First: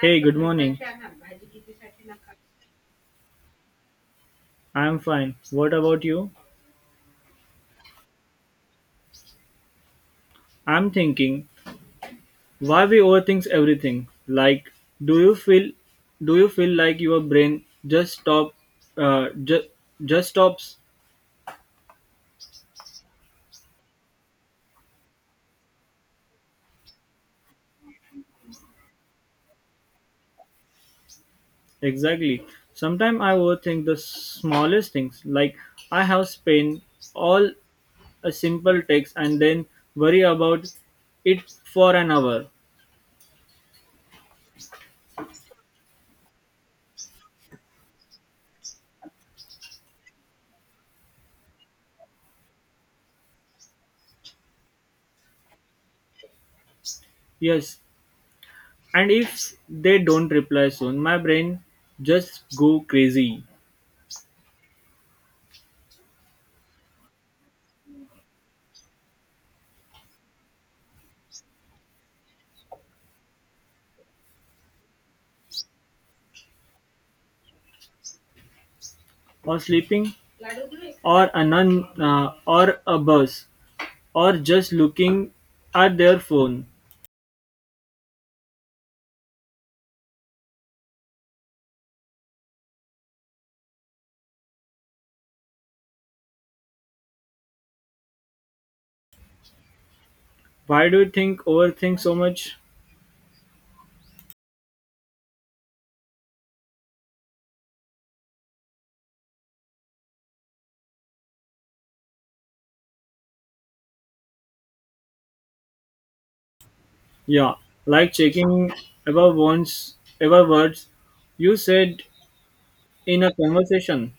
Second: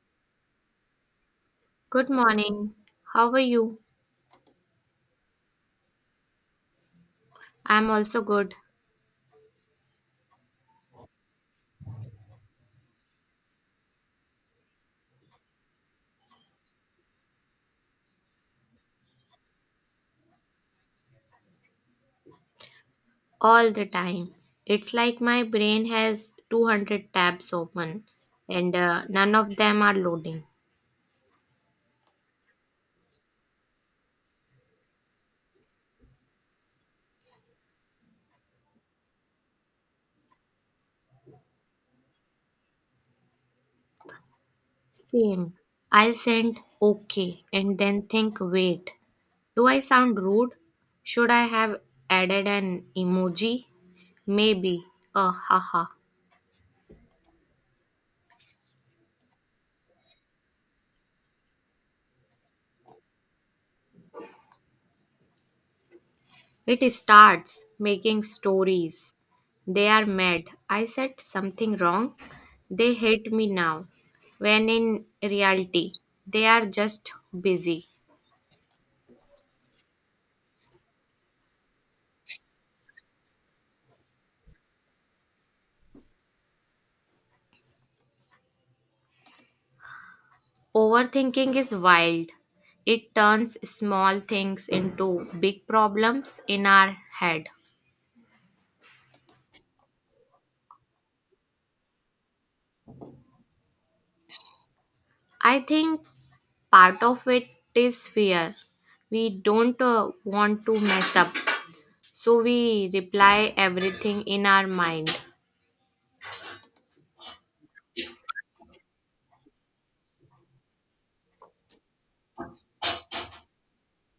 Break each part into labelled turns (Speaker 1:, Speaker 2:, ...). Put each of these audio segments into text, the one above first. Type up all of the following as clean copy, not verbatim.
Speaker 1: Hey, good morning.
Speaker 2: Good morning. How are you?
Speaker 1: I'm fine. What about you?
Speaker 2: I'm also good
Speaker 1: I'm thinking why we overthink everything. Like, do you feel do you feel like your brain just stop uh, just just stops
Speaker 2: all the time. It's like my brain has 200 tabs open and none of them are loading.
Speaker 1: exactly. Sometimes I overthink the smallest things. Like I have spent all a simple text and then worry about it for an hour.
Speaker 2: Same. I'll send okay and then think wait. Do I sound rude? Should I have added an emoji? Maybe. Haha.
Speaker 1: Yes, and if they don't reply soon, my brain just go crazy,
Speaker 2: It starts making stories. They are mad. I said something wrong. They hate me now. When in reality, they are just busy.
Speaker 1: or sleeping, or a nun, or a bus, or just looking at their phone.
Speaker 2: Overthinking is wild. It turns small things into big problems in our head.
Speaker 1: Why do you think overthink so much?
Speaker 2: I think part of it is fear. We don't want to mess up, so we reply everything in our mind.
Speaker 1: Yeah, like checking ever once, ever words you said in a conversation.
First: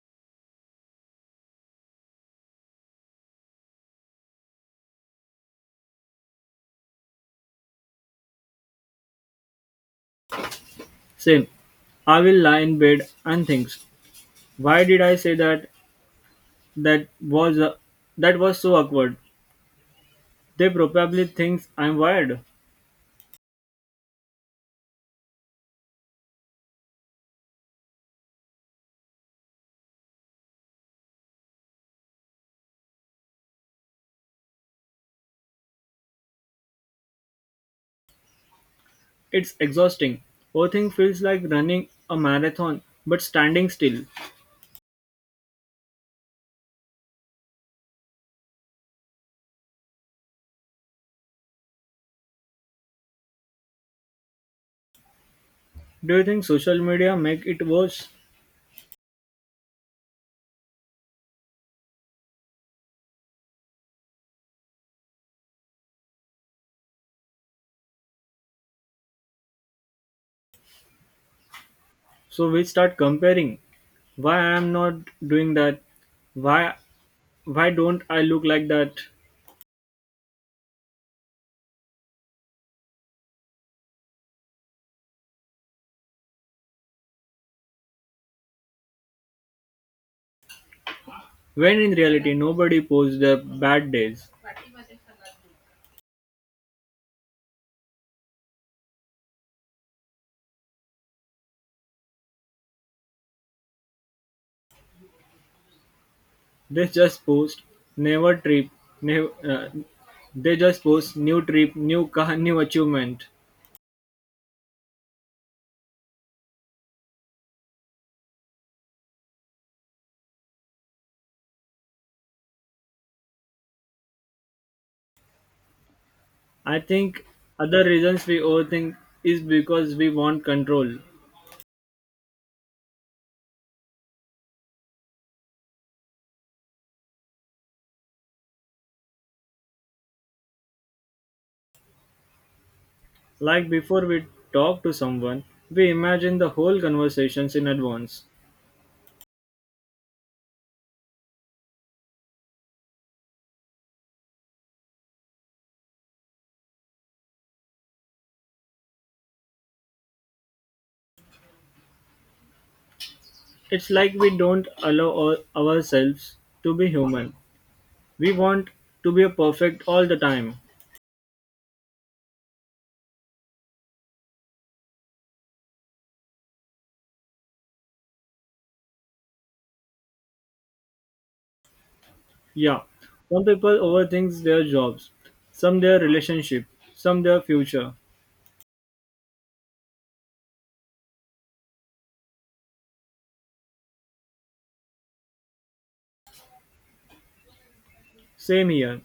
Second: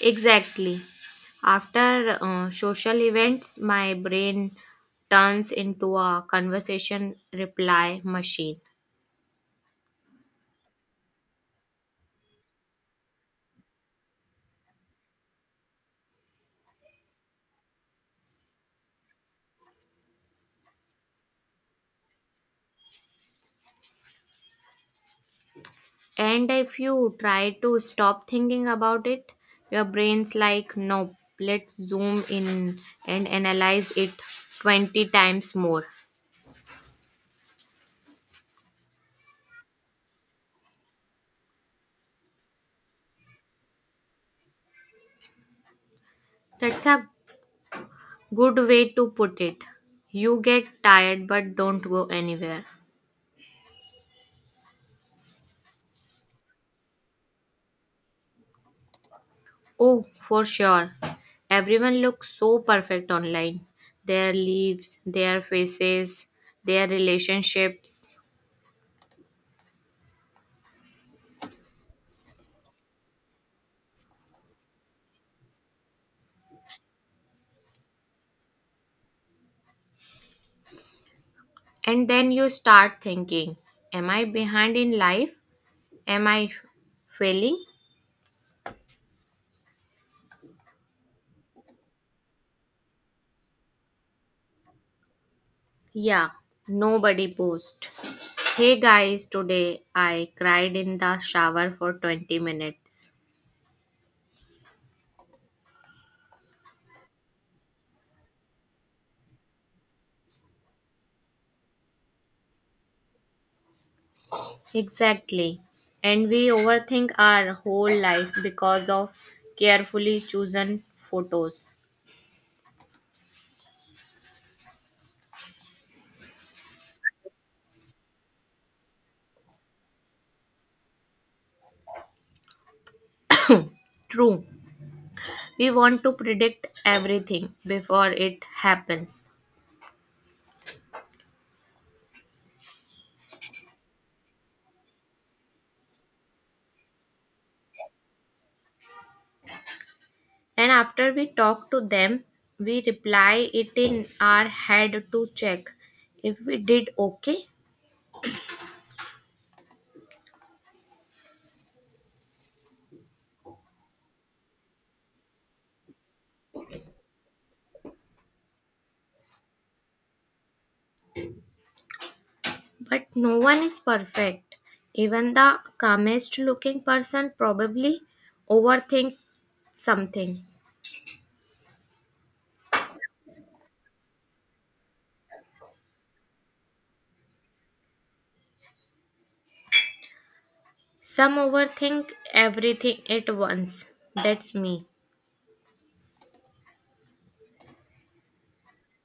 Speaker 2: Exactly. After social events, my brain turns into a conversation reply machine.
Speaker 1: Same. I will lie in bed and think, why did I say that? That was uh, that was so awkward. They probably think I'm wired.
Speaker 2: And if you try to stop thinking about it, your brain's like, nope, let's zoom in and analyze it 20 times more.
Speaker 1: It's exhausting. Everything feels like running a marathon but standing still.
Speaker 2: That's a good way to put it. You get tired but don't go anywhere.
Speaker 1: Do you think social media make it worse?
Speaker 2: Oh, for sure. Everyone looks so perfect online. Their lives, their faces, their relationships.
Speaker 1: So we start comparing. Why I am not doing that? Why why don't I look like that?
Speaker 2: And then you start thinking, am I behind in life? Am I f- failing?
Speaker 1: When in reality nobody posts their bad days.
Speaker 2: Yeah, nobody post. Hey guys, today I cried in the shower for 20 minutes.
Speaker 1: They just post never trip, never, they just post new trip, new car, new achievement.
Speaker 2: Exactly. And we overthink our whole life because of carefully chosen photos.
Speaker 1: I think other reasons we overthink is because we want control.
Speaker 2: True. We want to predict everything before it happens.
Speaker 1: Like before we talk to someone, we imagine the whole conversations in advance.
Speaker 2: And after we talk to them, we reply it in our head to check if we did okay.
Speaker 1: It's like we don't allow ourselves to be human. We want to be perfect all the time.
Speaker 2: But no one is perfect. Even the calmest looking person probably overthink something.
Speaker 1: Yeah, some people overthink their jobs, some their relationship, some their future.
Speaker 2: Some overthink everything at once. That's me.
Speaker 1: Same here.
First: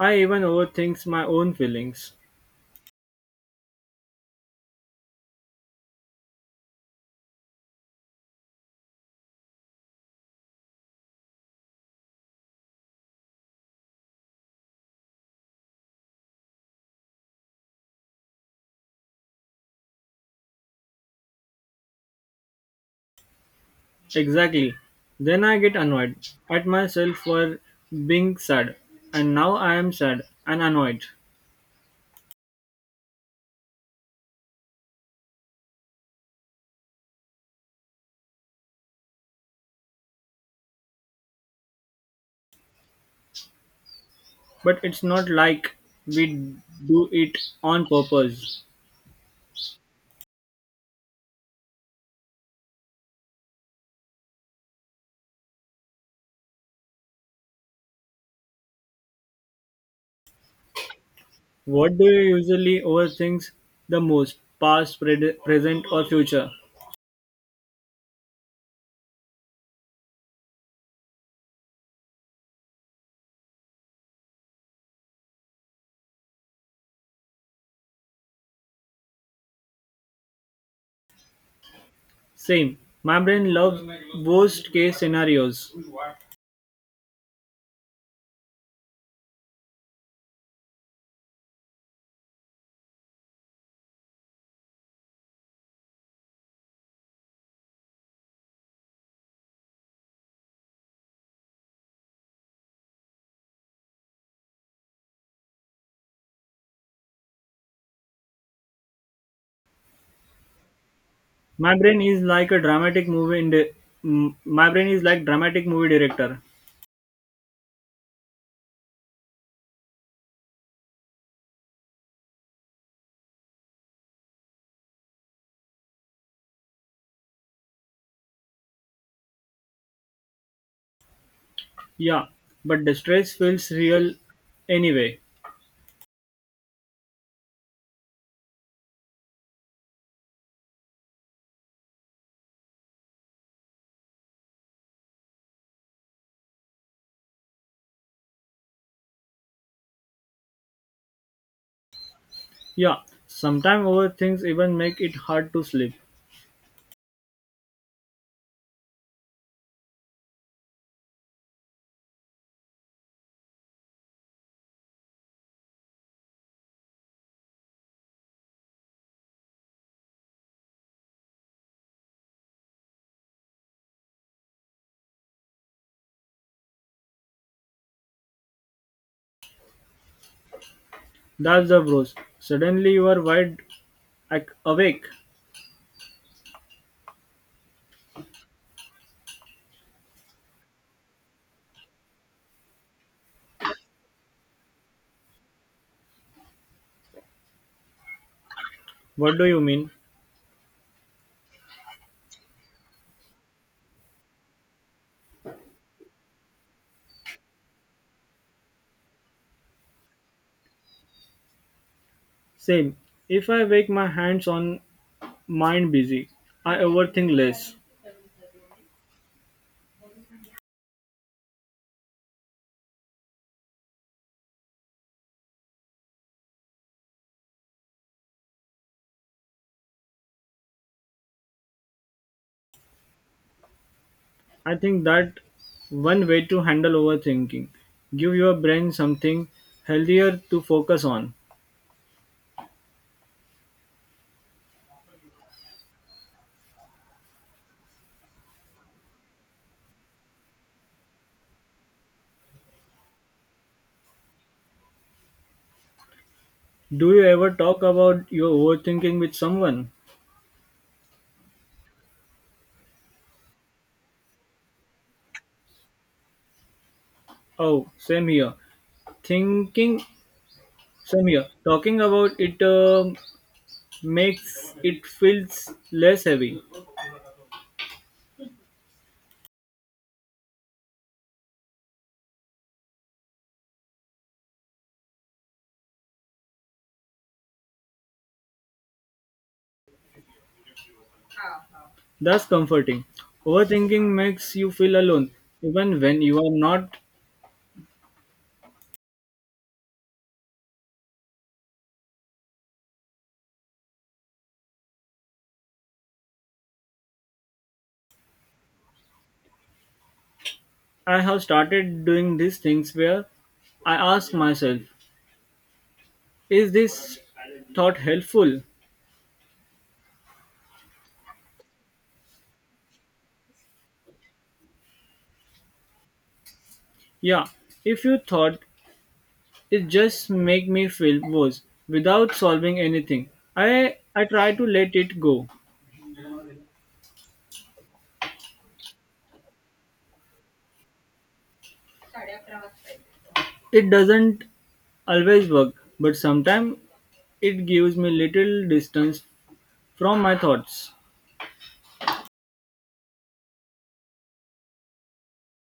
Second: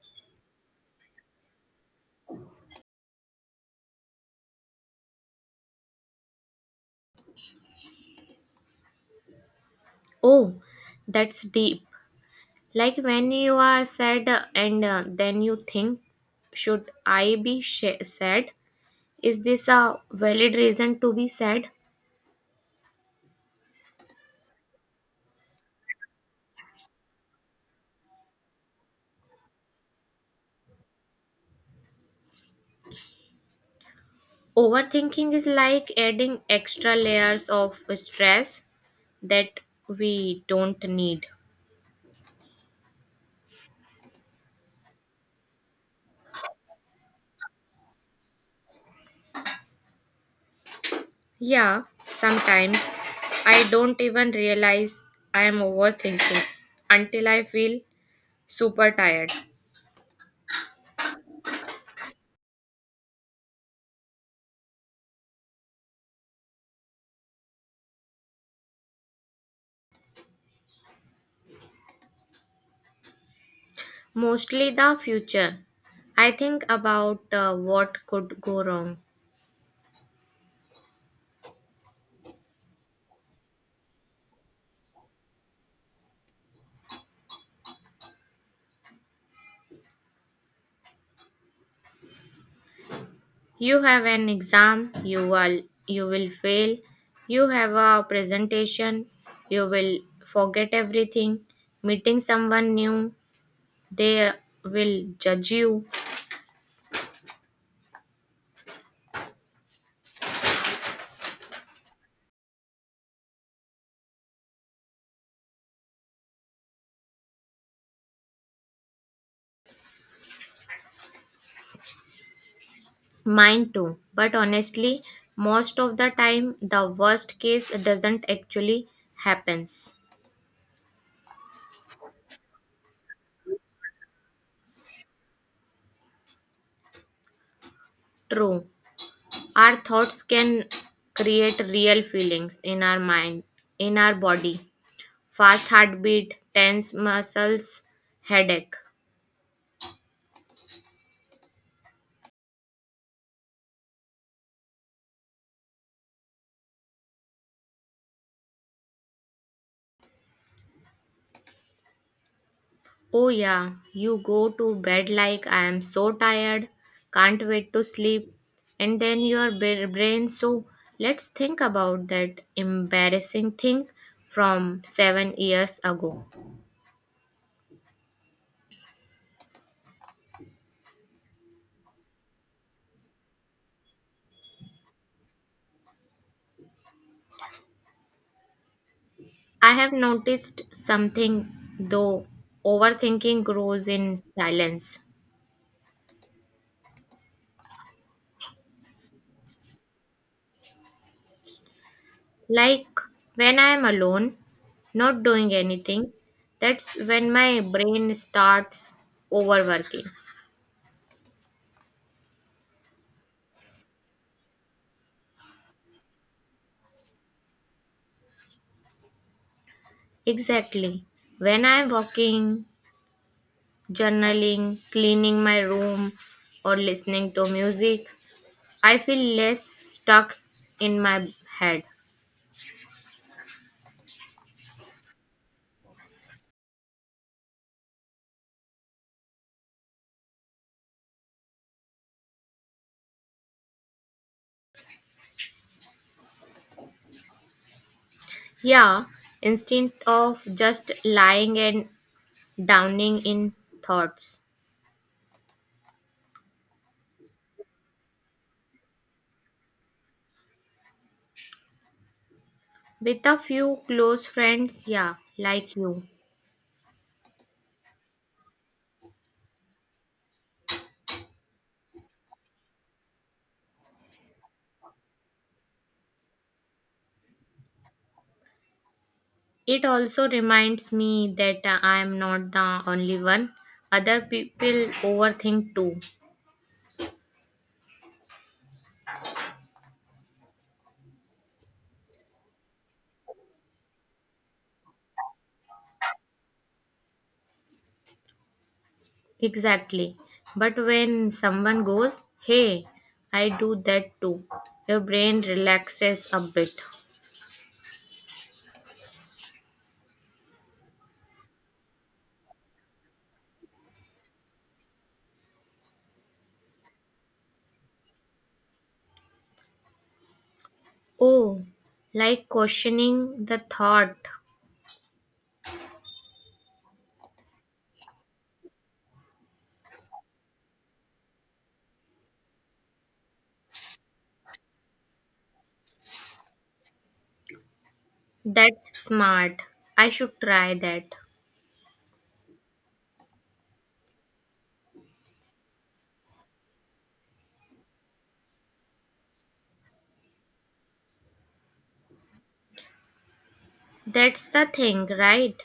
Speaker 1: I even overthink my own feelings.
Speaker 2: Oh, that's deep. Like when you are sad and then you think, should I be sh- sad? Is this a valid reason to be sad?
Speaker 1: Exactly. Then I get annoyed at myself for being sad, and now I am sad and annoyed.
Speaker 2: Overthinking is like adding extra layers of stress that we don't need.
Speaker 1: But it's not like we do it on purpose.
Speaker 2: Yeah, sometimes I don't even realize I am overthinking until I feel super tired.
Speaker 1: What do you usually overthink the most? Past, present, or future?
Speaker 2: Mostly the future. I think about what could go wrong.
Speaker 1: Same. My brain loves worst case scenarios.
Speaker 2: You have an exam, you will fail. You have a presentation, you will forget everything. Meeting someone new, they will judge you.
Speaker 1: My brain is like a dramatic movie. My brain is like dramatic movie director.
Speaker 2: Mine too. But honestly, most of the time the worst case doesn't actually happens.
Speaker 1: Yeah, but the stress feels real anyway.
Speaker 2: True. Our thoughts can create real feelings in our mind, in our body. Fast heartbeat, tense muscles, headache.
Speaker 1: Yeah, sometimes overthinks even make it hard to sleep.
Speaker 2: Oh, yeah, you go to bed like I am so tired, can't wait to sleep, and then your brain. So, let's think about that embarrassing thing from 7 years ago.
Speaker 1: That's the bros. Suddenly you are wide awake.
Speaker 2: I have noticed something though overthinking grows in silence.
Speaker 1: What do you mean?
Speaker 2: Like when I am alone, not doing anything, that's when my brain starts overworking.
Speaker 1: Same. If I wake my hands on mind busy, I overthink less.
Speaker 2: Exactly. When I'm walking, journaling, cleaning my room, or listening to music, I feel less stuck in my head.
Speaker 1: I think that one way to handle overthinking. Give your brain something healthier to focus on.
Speaker 2: Yeah, instead of just lying and drowning in thoughts.
Speaker 1: Do you ever talk about your overthinking with someone?
Speaker 2: With a few close friends, yeah, like you.
Speaker 1: Oh, same here. Thinking, same here. Talking about it makes it feels less heavy.
Speaker 2: It also reminds me that I am not the only one. Other people overthink too.
Speaker 1: That's comforting. Overthinking makes you feel alone, even when you are not.
Speaker 2: Exactly. But when someone goes, hey, I do that too, your brain relaxes a bit.
Speaker 1: I have started doing these things where I ask myself, is this thought helpful?
Speaker 2: Oh, like questioning the thought.
Speaker 1: Yeah, if you thought it just make me feel worse without solving anything. I try to let it go.
Speaker 2: That's smart. I should try that.
Speaker 1: It doesn't always work, but sometimes it gives me little distance from my thoughts.
Speaker 2: That's the thing, right?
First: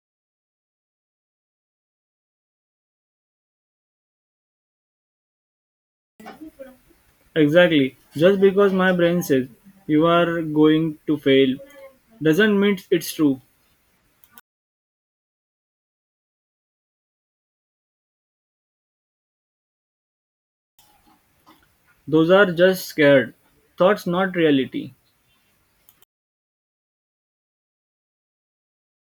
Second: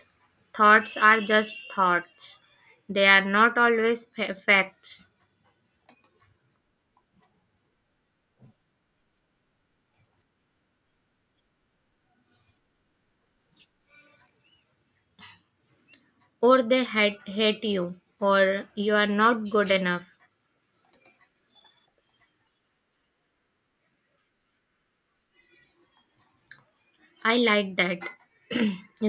Speaker 2: Thoughts are just thoughts. They are not always facts.
Speaker 1: Exactly. Just because my brain says you are going to fail doesn't mean it's true.
Speaker 2: Or they hate, hate you, or you are not good enough.
Speaker 1: Those are just scared thoughts, not reality.
Speaker 2: I like that.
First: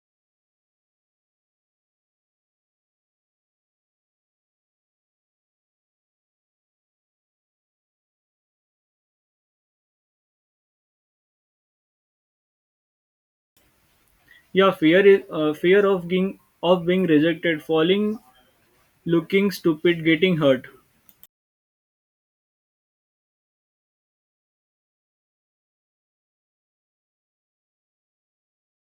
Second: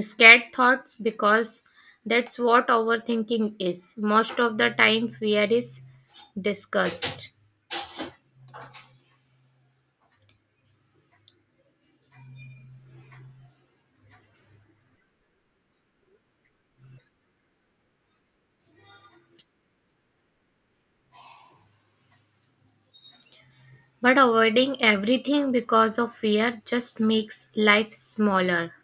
Speaker 2: Scared thoughts because that's what overthinking is. Most of the time, fear is discussed.
Speaker 1: Yeah, fear of being rejected, falling, looking stupid, getting hurt.
Speaker 2: But avoiding everything because of fear just makes life smaller.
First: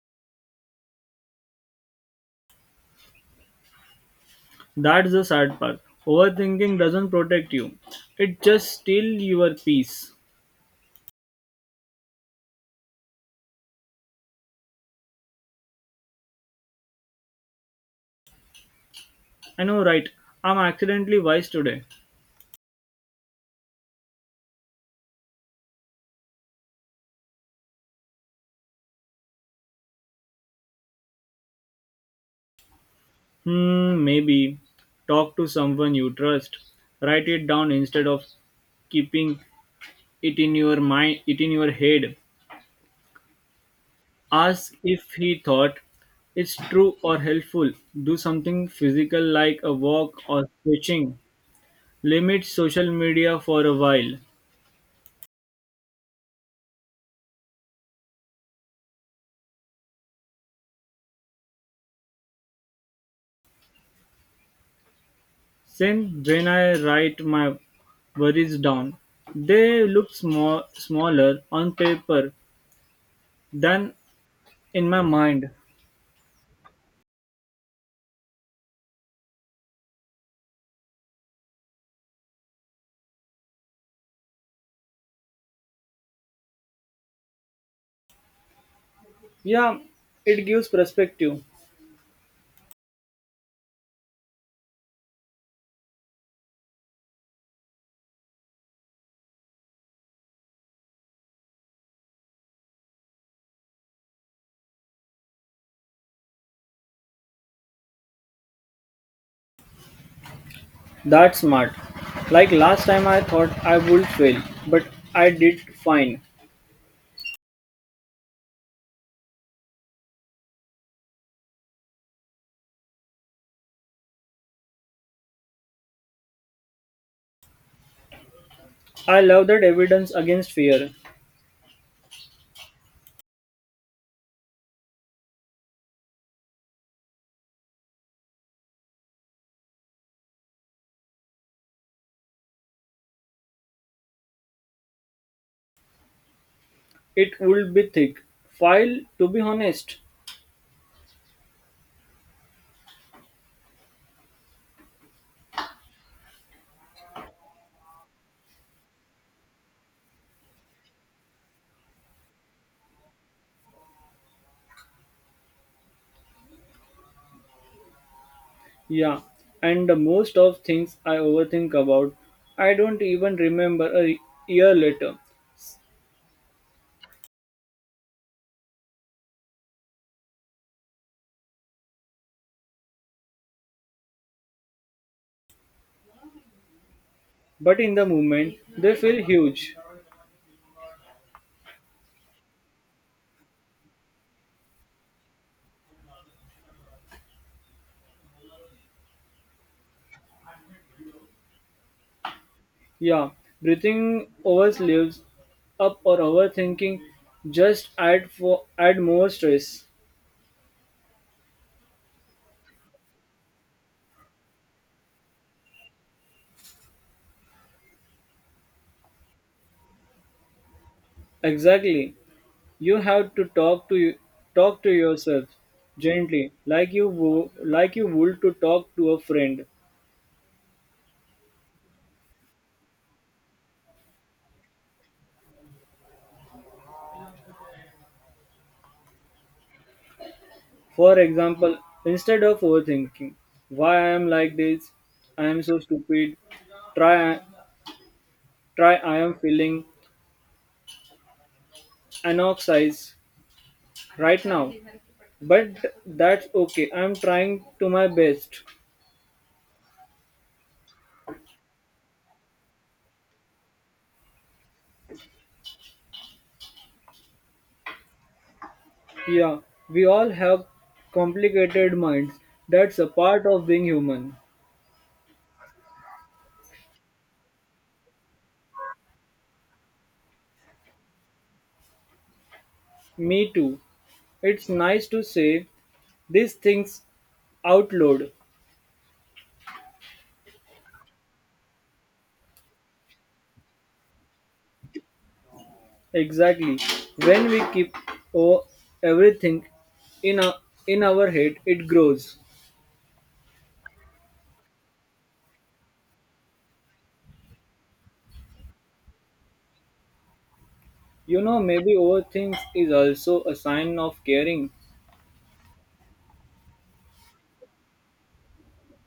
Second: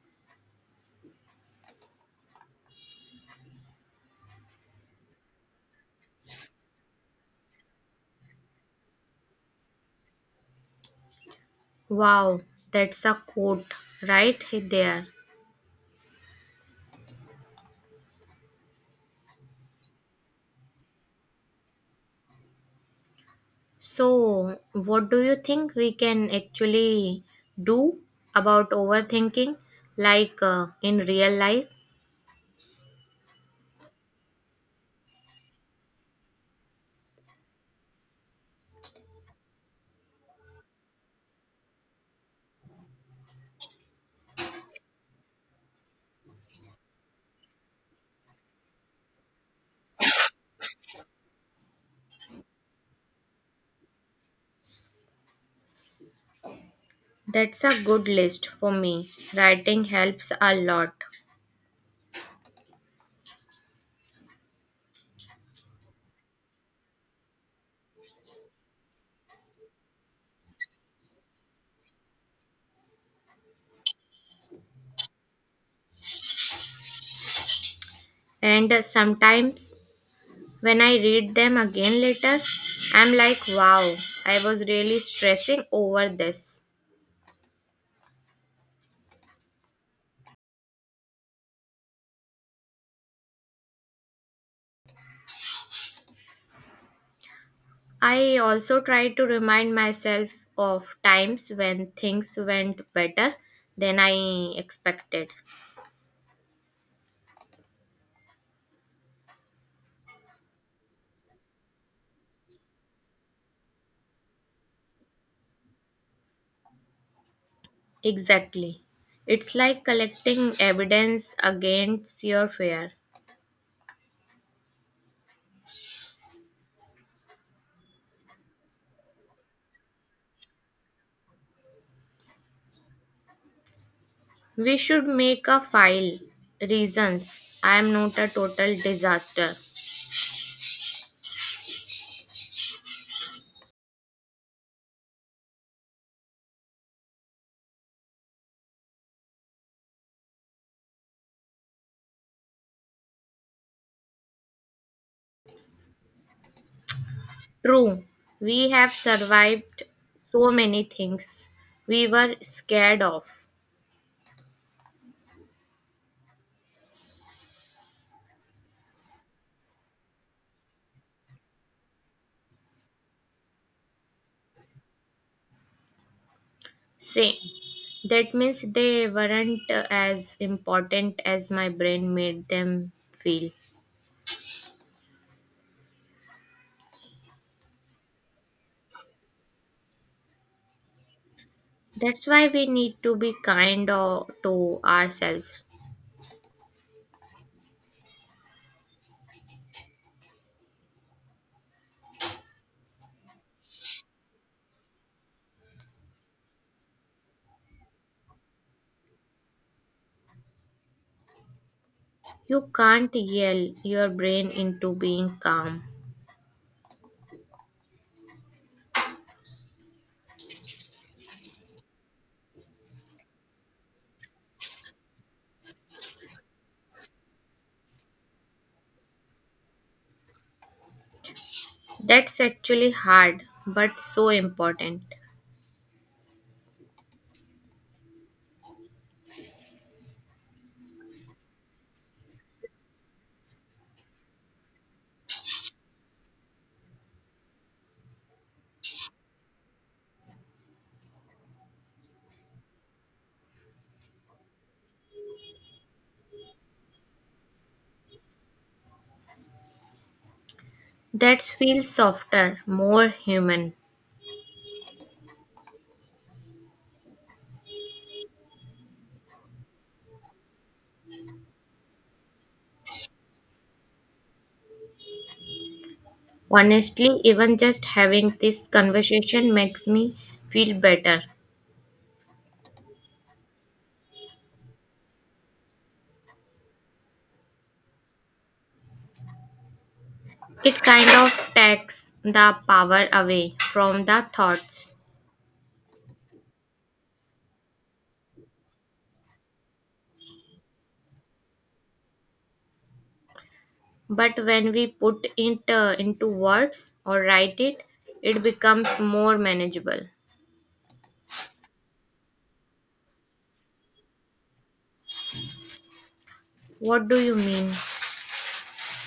Speaker 1: That's the sad part. Overthinking doesn't protect you; it just steals your peace.
Speaker 2: Wow, that's a quote right there.
Speaker 1: I know, right? I'm accidentally wise today.
Speaker 2: So, what do you think we can actually do about overthinking, like in real life?
Speaker 1: Hmm, maybe talk to someone you trust. Write it down instead of keeping it in your mind, it in your head. Ask if he thought it's true or helpful. Do something physical like a walk or stretching. Limit social media for a while.
Speaker 2: That's a good list for me. Writing helps a lot.
Speaker 1: Then, when I write my worries down, they look small, smaller on paper than in my mind.
Speaker 2: And sometimes when I read them again later, I'm like, wow, I was really stressing over this.
Speaker 1: Yeah, it gives perspective.
Speaker 2: I also try to remind myself of times when things went better than I expected.
Speaker 1: That's smart. Like last time, I thought I would fail, but I did fine.
Speaker 2: Exactly. It's like collecting evidence against your fear.
Speaker 1: I love that evidence against fear.
Speaker 2: We should make a file. Reasons I am not a total disaster.
Speaker 1: It would be thick. File, to be honest.
Speaker 2: True, we have survived so many things we were scared of.
Speaker 1: Yeah. And the most of things I overthink about, I don't even remember a year later.
Speaker 2: Say, that means they weren't as important as my brain made them feel.
Speaker 1: But in the moment, they feel huge.
Speaker 2: That's why we need to be to ourselves.
Speaker 1: Yeah. Breathing over sleeves up or overthinking just add for add more stress.
Speaker 2: You can't yell your brain into being calm.
Speaker 1: Exactly. You have to talk to yourself gently, like you wo- like you would to talk to a friend.
Speaker 2: That's actually hard, but so important.
Speaker 1: For example, instead of overthinking why I am like this, I am so stupid, try try I am feeling anoxize right now. But that's okay. I am trying to my best.
Speaker 2: That feels softer, more human.
Speaker 1: Yeah, we all have complicated minds. That's a part of being human.
Speaker 2: Honestly, even just having this conversation makes me feel better.
Speaker 1: Me too. It's nice to say these things out loud.
Speaker 2: It kind of takes the power away from the thoughts.
Speaker 1: Exactly. When we keep o- everything in a in our head, it grows.
Speaker 2: But when we put it into words or write it, it becomes more manageable.
Speaker 1: You know, maybe overthink is also a sign of caring.
Speaker 2: What do you mean?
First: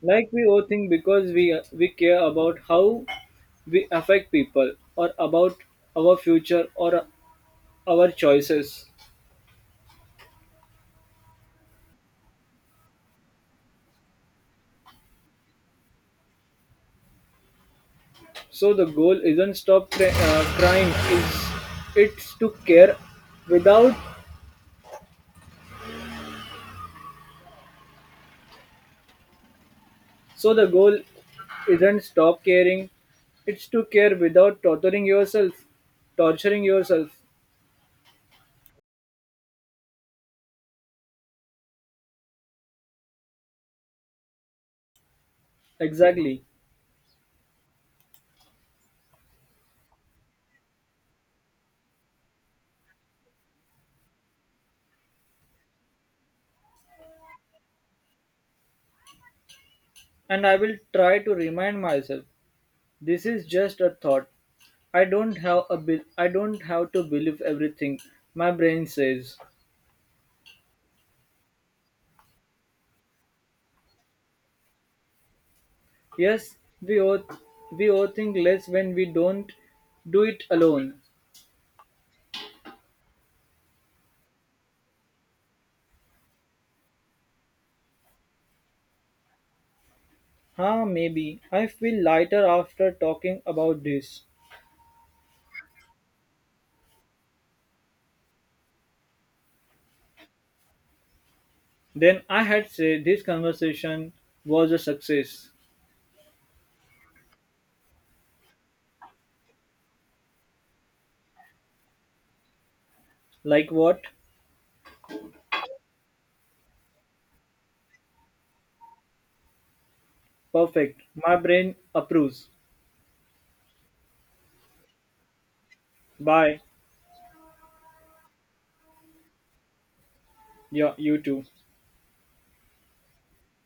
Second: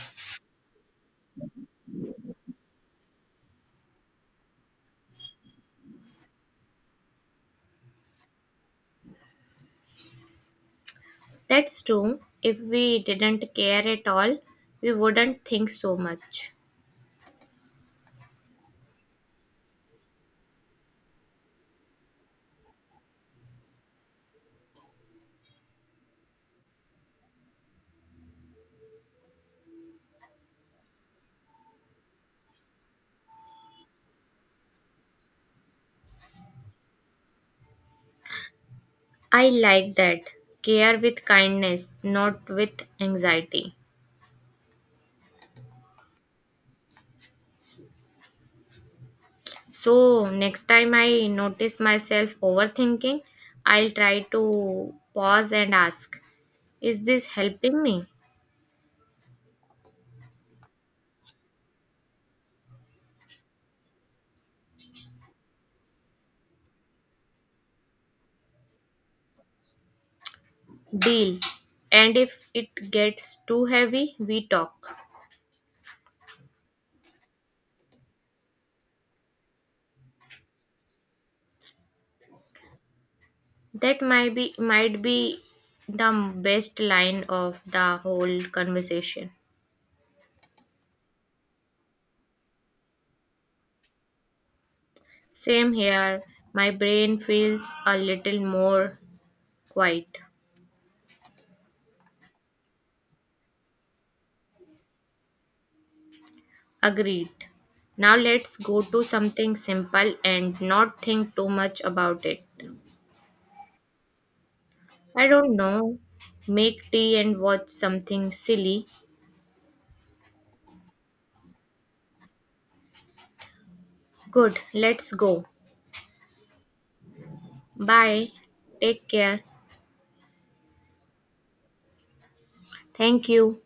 Speaker 1: Like we overthink because we care about how we affect people or about our future or our choices.
Speaker 2: That's true. If we didn't care at all, we wouldn't think so much.
Speaker 1: So the goal isn't stop cri- crying. Is it's to care without So the goal isn't stop caring, it's to care without torturing yourself. Torturing yourself.
Speaker 2: I like that. Care with kindness, not with anxiety.
Speaker 1: Exactly.
Speaker 2: So, next time I notice myself overthinking, I'll try to pause and ask, is this helping me?
Speaker 1: And I will try to remind myself this is just a thought. I don't have to believe everything my brain says.
Speaker 2: Deal. And if it gets too heavy, we talk.
Speaker 1: Yes, we all we all think less when we don't do it alone.
Speaker 2: That might be the best line of the whole conversation.
Speaker 1: Ah, maybe I feel lighter after talking about this.
Speaker 2: Same here, my brain feels a little more quiet.
Speaker 1: Then I had said this conversation was a success.
Speaker 2: Agreed. Now let's go to something simple and not think too much about it.
Speaker 1: Like what?
Speaker 2: I don't know. Make tea and watch something silly.
Speaker 1: Perfect. My brain approves.
Speaker 2: Good, let's go.
Speaker 1: Bye.
Speaker 2: Bye. Take care.
Speaker 1: Yeah, you too.
Speaker 2: Thank you.